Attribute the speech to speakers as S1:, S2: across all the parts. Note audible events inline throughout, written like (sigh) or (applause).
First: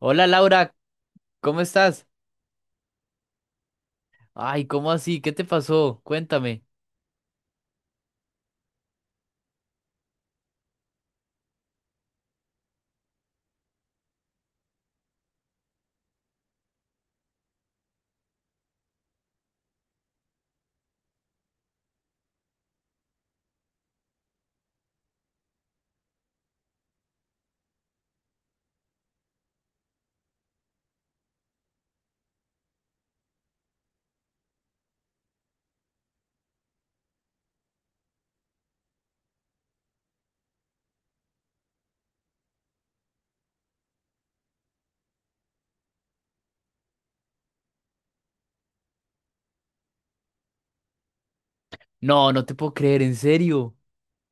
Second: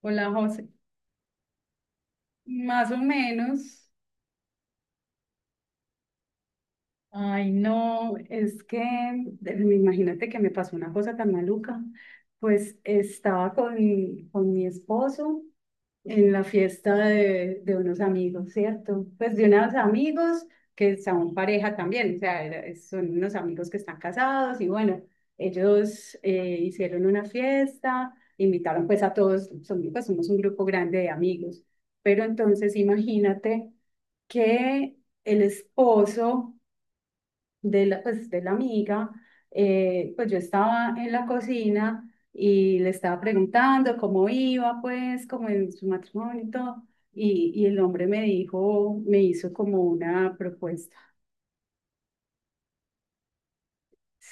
S1: Hola
S2: Hola, José.
S1: Laura, ¿cómo estás?
S2: Más o menos.
S1: Ay, ¿cómo así? ¿Qué te pasó? Cuéntame.
S2: Ay, no, es que imagínate que me pasó una cosa tan maluca. Pues estaba con mi esposo en la fiesta de unos amigos, ¿cierto? Pues de unos amigos que son pareja también, o sea, son unos amigos que están casados y bueno, ellos hicieron una fiesta, invitaron pues a todos, pues somos un grupo grande de amigos, pero entonces imagínate que el esposo de la amiga, pues yo estaba en la cocina y le estaba preguntando cómo iba, pues, como en su matrimonio y todo, y el hombre me dijo, me hizo como una propuesta.
S1: No, no te puedo creer, en serio.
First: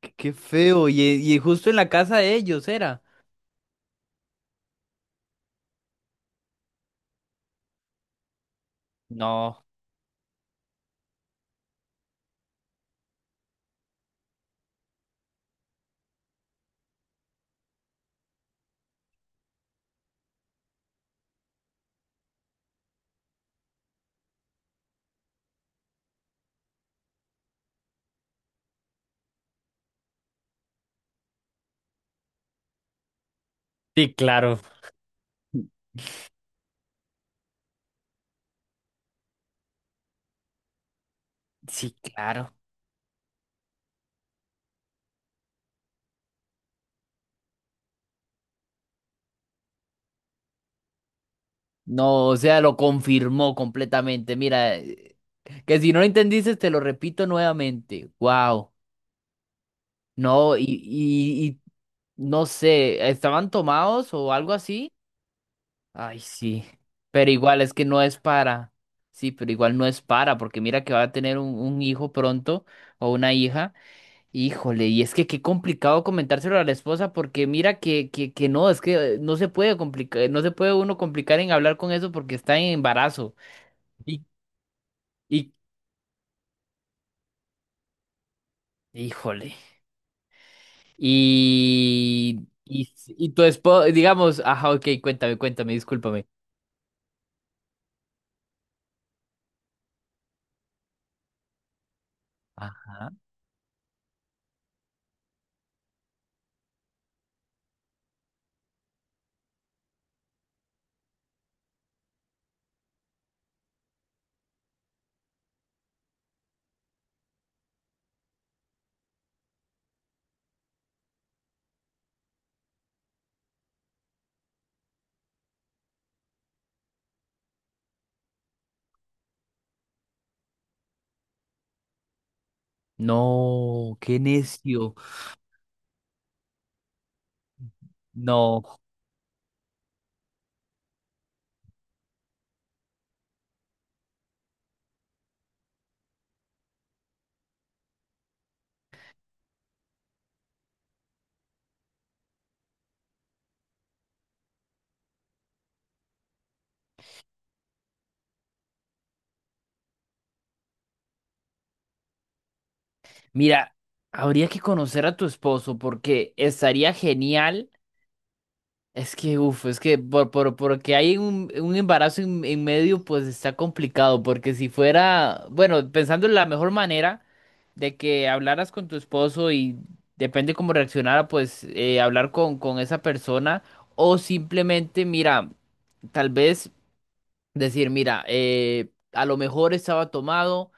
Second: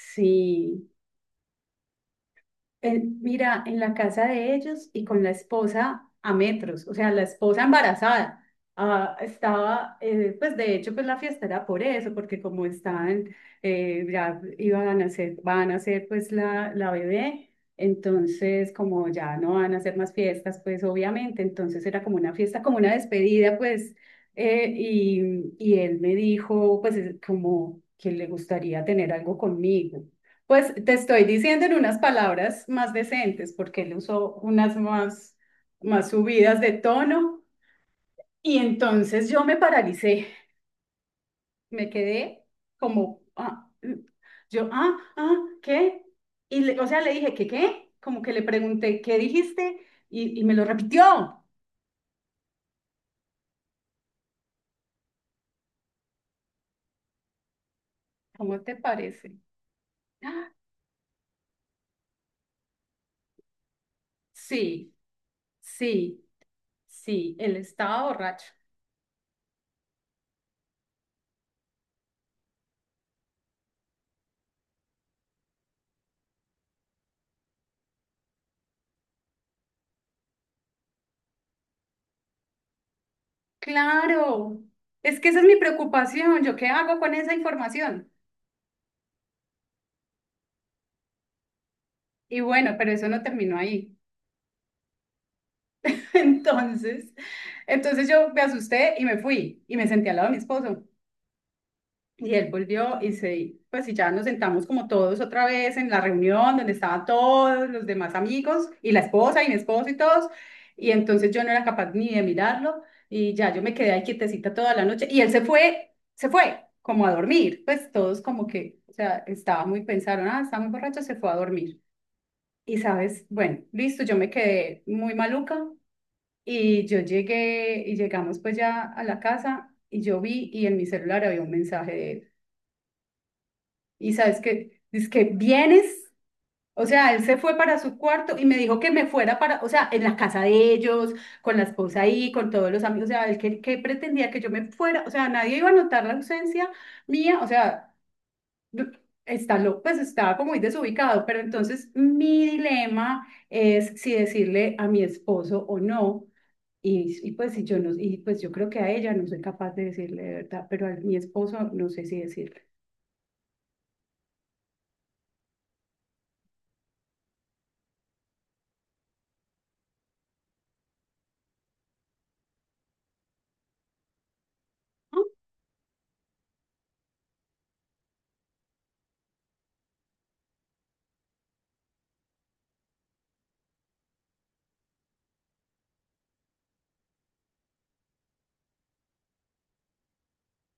S1: Qué, qué feo. Y justo en la casa de ellos era.
S2: mira, en la casa de ellos y con la esposa a metros, o sea, la esposa embarazada. Ah,
S1: No.
S2: pues de hecho, pues la fiesta era por eso, porque como estaban, ya iban a nacer, van a hacer pues la bebé, entonces como ya no van a hacer más fiestas, pues obviamente, entonces era como una fiesta, como una despedida, pues, y él me dijo, pues es como que le gustaría tener algo conmigo. Pues te estoy diciendo en unas palabras más decentes, porque él
S1: Sí,
S2: usó
S1: claro.
S2: unas más, más subidas de tono. Y entonces yo me paralicé, me
S1: Sí,
S2: quedé
S1: claro.
S2: como, ah, mm, yo, ah, ah, ¿qué? O sea, le dije, ¿qué, qué? Como que le pregunté, ¿qué dijiste? Y me lo repitió.
S1: No, o sea, lo confirmó completamente. Mira, que si no lo entendiste, te lo repito nuevamente.
S2: ¿Cómo
S1: Wow.
S2: te parece? Ah,
S1: No, y no sé, ¿estaban tomados o algo así?
S2: Sí,
S1: Ay,
S2: sí,
S1: sí. Pero
S2: sí, él
S1: igual es que no
S2: estaba
S1: es
S2: borracho.
S1: para. Sí, pero igual no es para, porque mira que va a tener un hijo pronto o una hija. Híjole, y es que qué complicado comentárselo a la esposa, porque mira que no, es que no se puede complicar, no se puede uno complicar en hablar con eso porque está en embarazo. Y,
S2: Claro, es que esa es
S1: y,
S2: mi preocupación. ¿Yo qué hago con esa información?
S1: híjole.
S2: Y
S1: Y,
S2: bueno,
S1: y,
S2: pero eso no
S1: y tu
S2: terminó
S1: esposa,
S2: ahí.
S1: digamos, ajá, ok, cuéntame, cuéntame,
S2: (laughs)
S1: discúlpame.
S2: Entonces, entonces, yo me asusté y me fui y me senté al lado de mi esposo. Y él volvió
S1: Ajá.
S2: y se, pues y ya nos sentamos como todos otra vez en la reunión donde estaban todos los demás amigos y la esposa y mi esposo y todos. Y entonces yo no era capaz ni de mirarlo y ya yo me quedé ahí quietecita toda la noche y él se fue como a dormir. Pues todos como que, o sea, estaba muy, pensaron, ah, está muy borracho, se fue a dormir. Y sabes, bueno, listo, yo me quedé muy maluca. Y yo llegué y llegamos pues ya a la casa y yo vi y en mi celular había un mensaje de él.
S1: No,
S2: Y
S1: qué
S2: sabes que,
S1: necio.
S2: dice que vienes, o sea, él se fue para su cuarto y me dijo
S1: No.
S2: que me fuera para, o sea, en la casa de ellos, con la esposa ahí, con todos los amigos, o sea, él que pretendía que yo me fuera, o sea, nadie iba a notar la ausencia mía, o sea, está loco, pues estaba como muy desubicado, pero entonces mi dilema es si decirle a mi esposo o no y, y pues y yo no, y pues yo creo que a ella no soy capaz de decirle de verdad, pero a mi esposo no sé si decirle.
S1: Mira, habría que conocer a tu esposo porque estaría genial. Es que, uff, es que porque hay un embarazo en medio, pues está complicado. Porque si
S2: Ah,
S1: fuera, bueno, pensando en la mejor manera de que hablaras con tu esposo y depende cómo reaccionara, pues hablar con esa persona o simplemente, mira, tal vez decir, mira, a lo mejor estaba tomado,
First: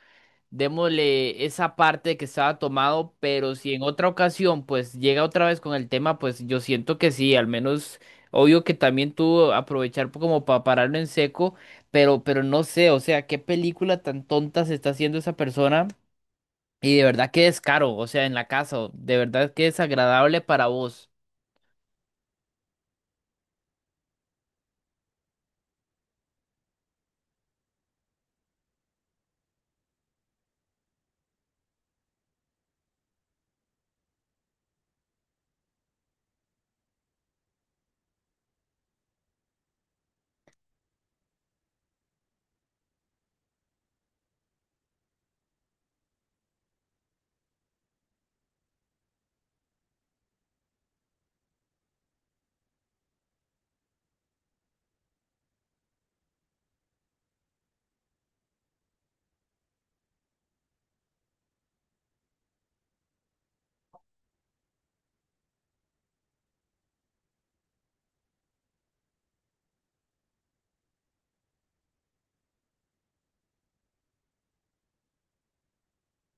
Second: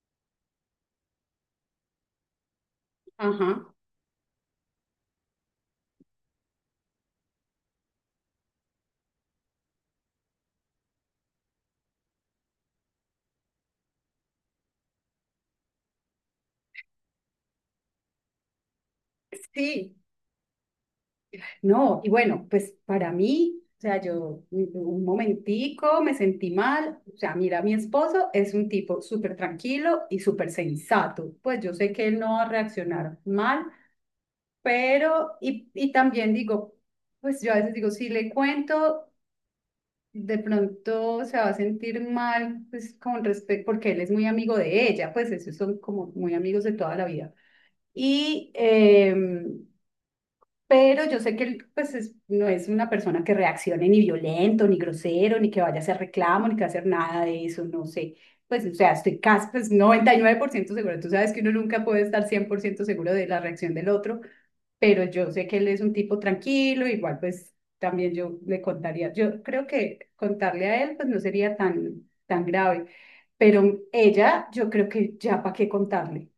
S1: démosle esa parte que estaba tomado,
S2: Ajá,
S1: pero si en otra ocasión pues llega otra vez con el tema, pues yo siento que sí, al menos obvio que también tuvo aprovechar como para pararlo en seco, pero no sé, o sea, qué película tan tonta se está haciendo esa persona y de verdad que descaro, o sea, en la casa, de verdad que
S2: sí,
S1: desagradable para vos.
S2: no, y bueno, pues para mí, o sea, yo un momentico me sentí mal, o sea, mira, mi esposo es un tipo súper tranquilo y súper sensato, pues yo sé que él no va a reaccionar mal, pero, y también digo, pues yo a veces digo, si le cuento de pronto se va a sentir mal, pues con respecto, porque él es muy amigo de ella, pues esos son como muy amigos de toda la vida. Y, em, pero yo sé que él, pues, no es una persona que reaccione ni violento, ni grosero, ni que vaya a hacer reclamo, ni que va a hacer nada de eso, no sé. Pues, o sea, estoy casi, pues, 99% seguro. Tú sabes que uno nunca puede estar 100% seguro de la reacción del otro, pero yo sé que él es un tipo tranquilo, igual pues también yo le contaría, yo creo que contarle a él pues no sería tan, tan grave, pero ella yo creo que ya para qué contarle,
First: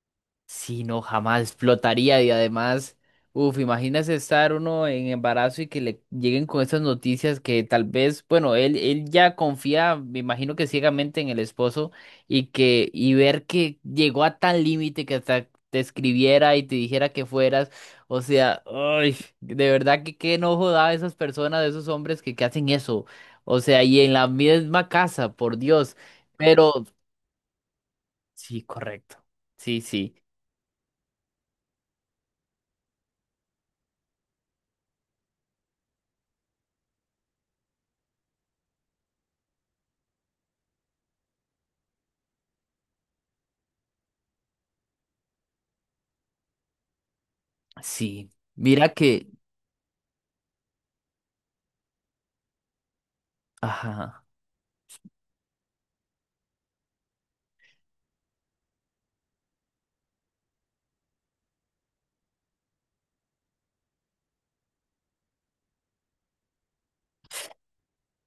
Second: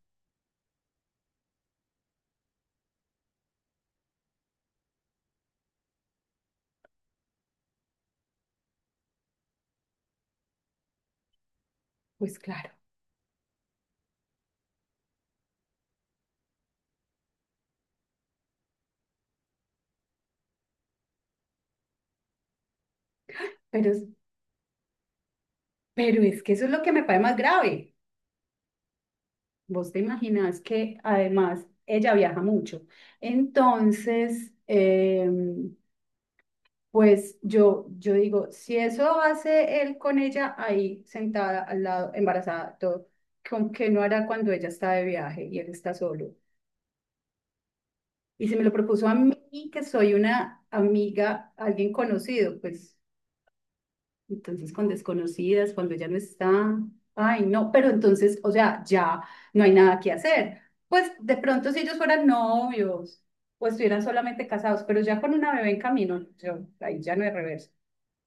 S1: Sí, no, jamás explotaría y además, uff, imagínese estar uno en embarazo y que le lleguen con estas noticias que tal vez, bueno, él ya confía, me imagino que ciegamente en el esposo
S2: pues
S1: y
S2: claro,
S1: que, y ver que llegó a tal límite que hasta te escribiera y te dijera que fueras, o sea, ay, de verdad que qué enojo da a esas personas, a esos hombres que hacen eso, o sea,
S2: pero,
S1: y en la misma casa, por Dios,
S2: pero es que eso es
S1: pero
S2: lo que me parece más grave,
S1: sí, correcto, sí,
S2: vos te
S1: sí.
S2: imaginas que además ella viaja mucho, entonces... em, pues yo digo, si eso hace él con ella ahí sentada al lado, embarazada, todo, ¿con qué no hará cuando ella está de viaje y él está solo?
S1: Sí,
S2: Y si me lo
S1: mira
S2: propuso a
S1: que,
S2: mí, que soy una amiga, alguien conocido, pues
S1: ajá.
S2: entonces con desconocidas, cuando ella no está, ay, no, pero entonces, o sea, ya no hay nada que hacer. Pues de pronto si ellos fueran novios o estuvieran solamente casados, pero ya con una bebé en camino, yo, ahí ya no hay reversa.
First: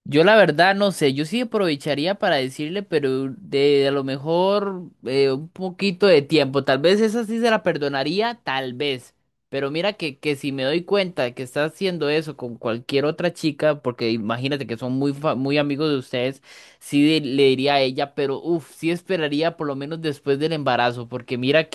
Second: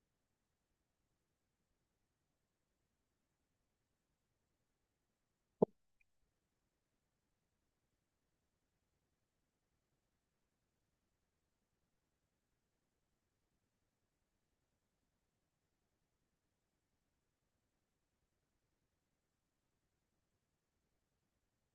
S1: Yo la verdad no sé, yo sí aprovecharía para decirle, pero de a lo mejor un poquito de tiempo, tal vez esa sí se la perdonaría, tal vez. Pero mira que si me doy cuenta de que está haciendo eso con cualquier otra chica, porque imagínate que son muy, muy amigos de ustedes, sí le diría a ella, pero uff, sí esperaría por lo menos después del embarazo, porque mira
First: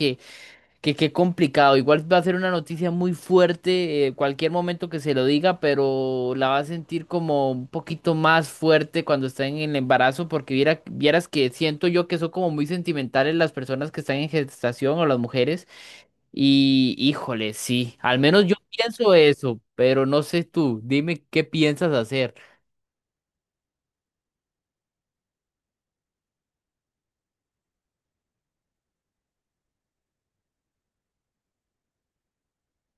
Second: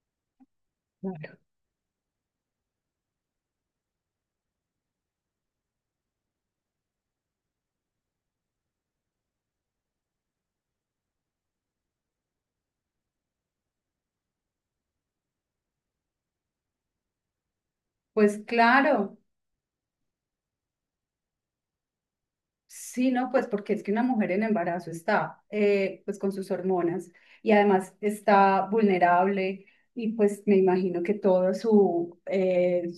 S1: que qué complicado. Igual va a ser una noticia muy fuerte, cualquier momento que se lo diga, pero la va a sentir como un poquito más fuerte cuando está en el embarazo, porque vieras que siento yo que son como muy sentimentales las personas que están en gestación o las mujeres. Y híjole, sí, al
S2: Pues
S1: menos yo pienso
S2: claro,
S1: eso, pero no sé tú, dime qué piensas hacer.
S2: sí, no, pues porque es que una mujer en embarazo está pues con sus hormonas y además está vulnerable y pues me imagino que todo su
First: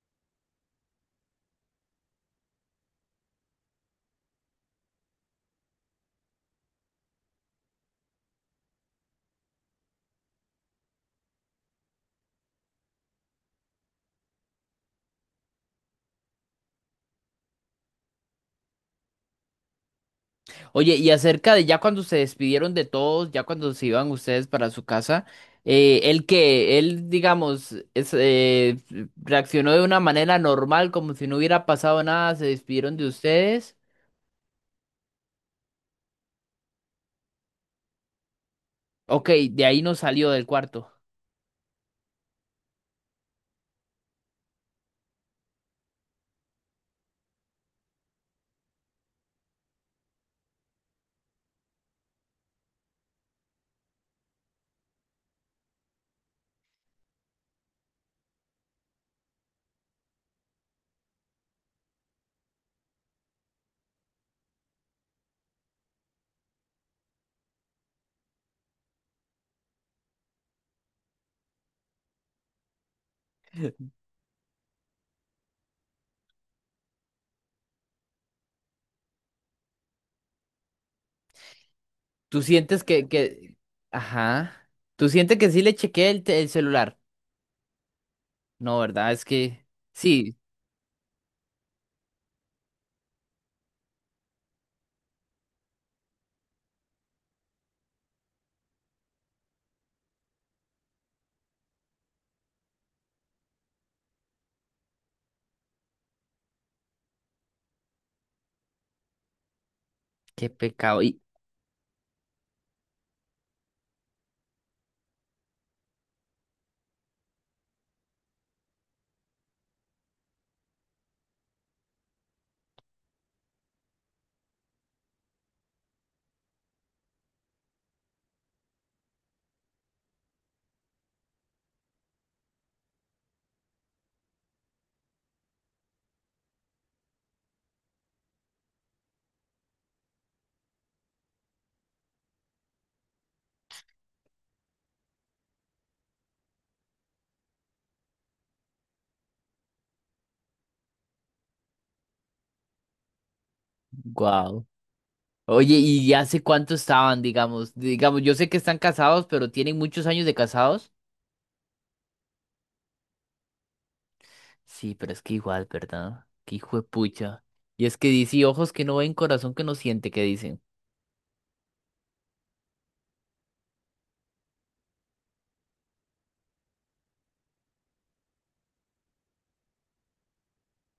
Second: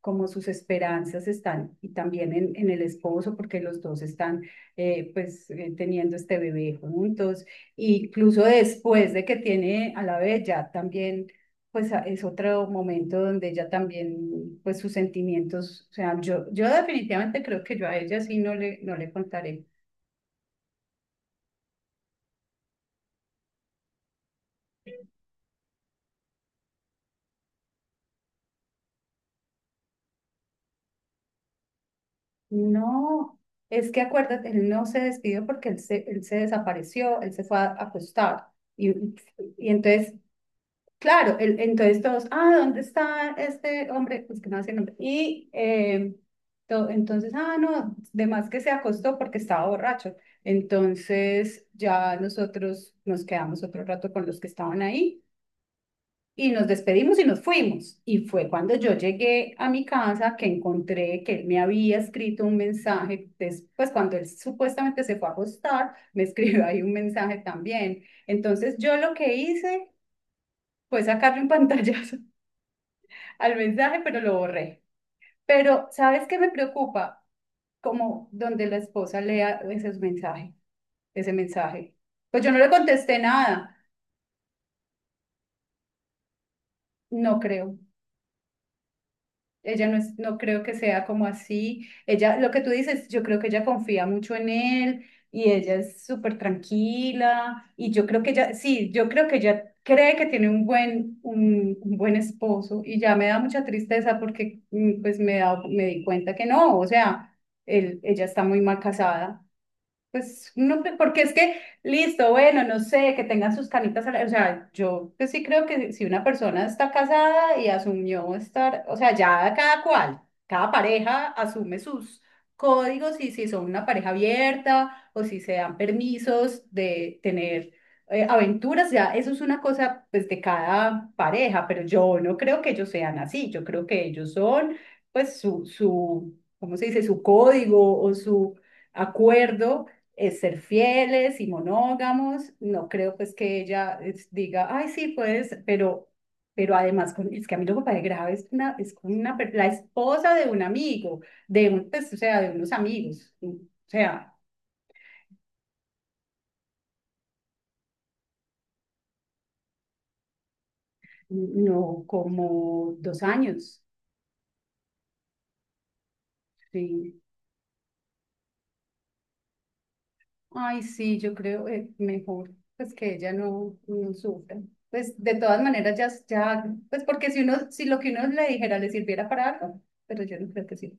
S2: como sus esperanzas están y también en el esposo porque los dos están teniendo este bebé juntos, e incluso después de que tiene a la bella también pues es otro momento donde ella también, pues sus sentimientos, o sea, yo definitivamente creo que yo a ella sí no le, no le contaré.
S1: Oye, y acerca de ya cuando se despidieron de todos, ya cuando se iban ustedes para su casa, él que, él, digamos, es, reaccionó de una manera normal, como si no hubiera pasado nada, se despidieron de
S2: No,
S1: ustedes.
S2: es que acuérdate, él no se despidió porque él se desapareció, él se fue a acostar. Y,
S1: Ok, de
S2: y
S1: ahí no
S2: entonces
S1: salió del cuarto.
S2: claro, entonces todos, ah, ¿dónde está este hombre? Pues que no sé el nombre. Y entonces, ah, no, de más que se acostó porque estaba borracho. Entonces ya nosotros nos quedamos otro rato con los que estaban ahí y nos despedimos y nos fuimos. Y fue cuando yo llegué a mi casa que encontré que él me había escrito un mensaje, después cuando él supuestamente se fue a acostar, me (laughs) escribió ahí un mensaje también. Entonces yo lo que hice fue sacarle un pantallazo al mensaje, pero lo borré. Pero, ¿sabes qué me preocupa? Como donde la esposa lea ese mensaje, ese mensaje.
S1: ¿Tú
S2: Pues yo no le
S1: sientes
S2: contesté
S1: que,
S2: nada,
S1: ajá, tú sientes que sí le chequeé el celular?
S2: no creo.
S1: No, ¿verdad? Es que,
S2: Ella no es,
S1: sí,
S2: no creo que sea como así. Ella, lo que tú dices, yo creo que ella confía mucho en él y ella es súper tranquila y yo creo que ella, sí, yo creo que ella cree que tiene un buen esposo y ya me da mucha tristeza porque pues me da, me di cuenta que no, o sea, él, ella está muy mal casada.
S1: qué
S2: Pues no,
S1: pecado. Y,
S2: porque es que, listo, bueno, no sé, que tengan sus canitas, al aire, o sea, yo pues sí creo que si una persona está casada y asumió estar, o sea, ya cada cual, cada pareja asume sus códigos y si son una pareja abierta o si se dan permisos de tener aventuras, ya eso es una cosa pues de cada pareja, pero yo no creo que ellos sean así, yo creo que ellos son pues su, ¿cómo se dice? Su código o su acuerdo es ser fieles y monógamos. No creo pues que ella diga, ay, sí, puedes, pero además es que a mí lo que me parece grave es, una, es con una, la esposa de un amigo, de un, pues, o sea, de unos amigos, o sea,
S1: wow. Oye, ¿y hace cuánto estaban, digamos? Digamos, yo sé que están casados, pero tienen muchos años de casados.
S2: no como 2 años,
S1: Sí, pero es que igual, ¿verdad? Qué hijo de
S2: sí.
S1: pucha. Y es que dice, ojos que no ven, corazón que no siente, que dicen.
S2: Ay, sí, yo creo mejor pues que ella no, no sufra. Pues de todas maneras ya, ya, pues porque si uno, si lo que uno le dijera le sirviera para algo, pero yo no creo que sí.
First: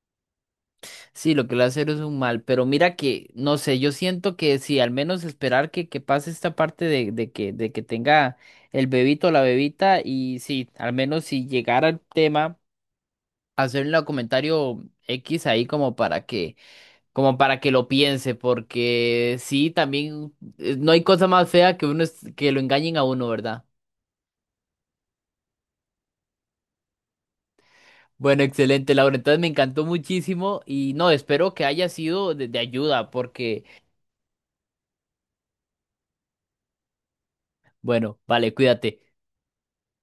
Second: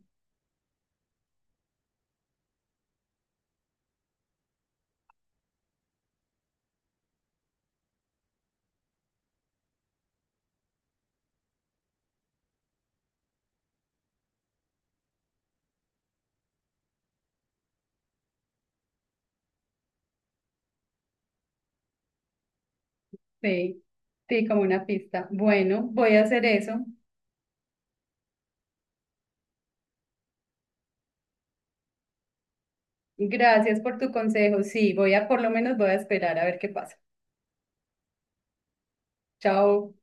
S1: Sí, lo que le hacer es un mal, pero mira que, no sé, yo siento que sí, al menos esperar que pase esta parte de que tenga el bebito o la bebita, y sí, al menos si llegara el tema, hacerle un comentario X ahí como para que lo piense, porque sí, también no hay cosa más fea que que lo engañen a uno, ¿verdad?
S2: Sí, sí, como una pista. Bueno, voy a hacer eso.
S1: Bueno, excelente, Laura. Entonces me encantó muchísimo y no, espero que haya sido de ayuda porque,
S2: Gracias por tu consejo. Sí, voy a, por lo menos voy a esperar a ver qué pasa.
S1: bueno, vale, cuídate.
S2: Chao.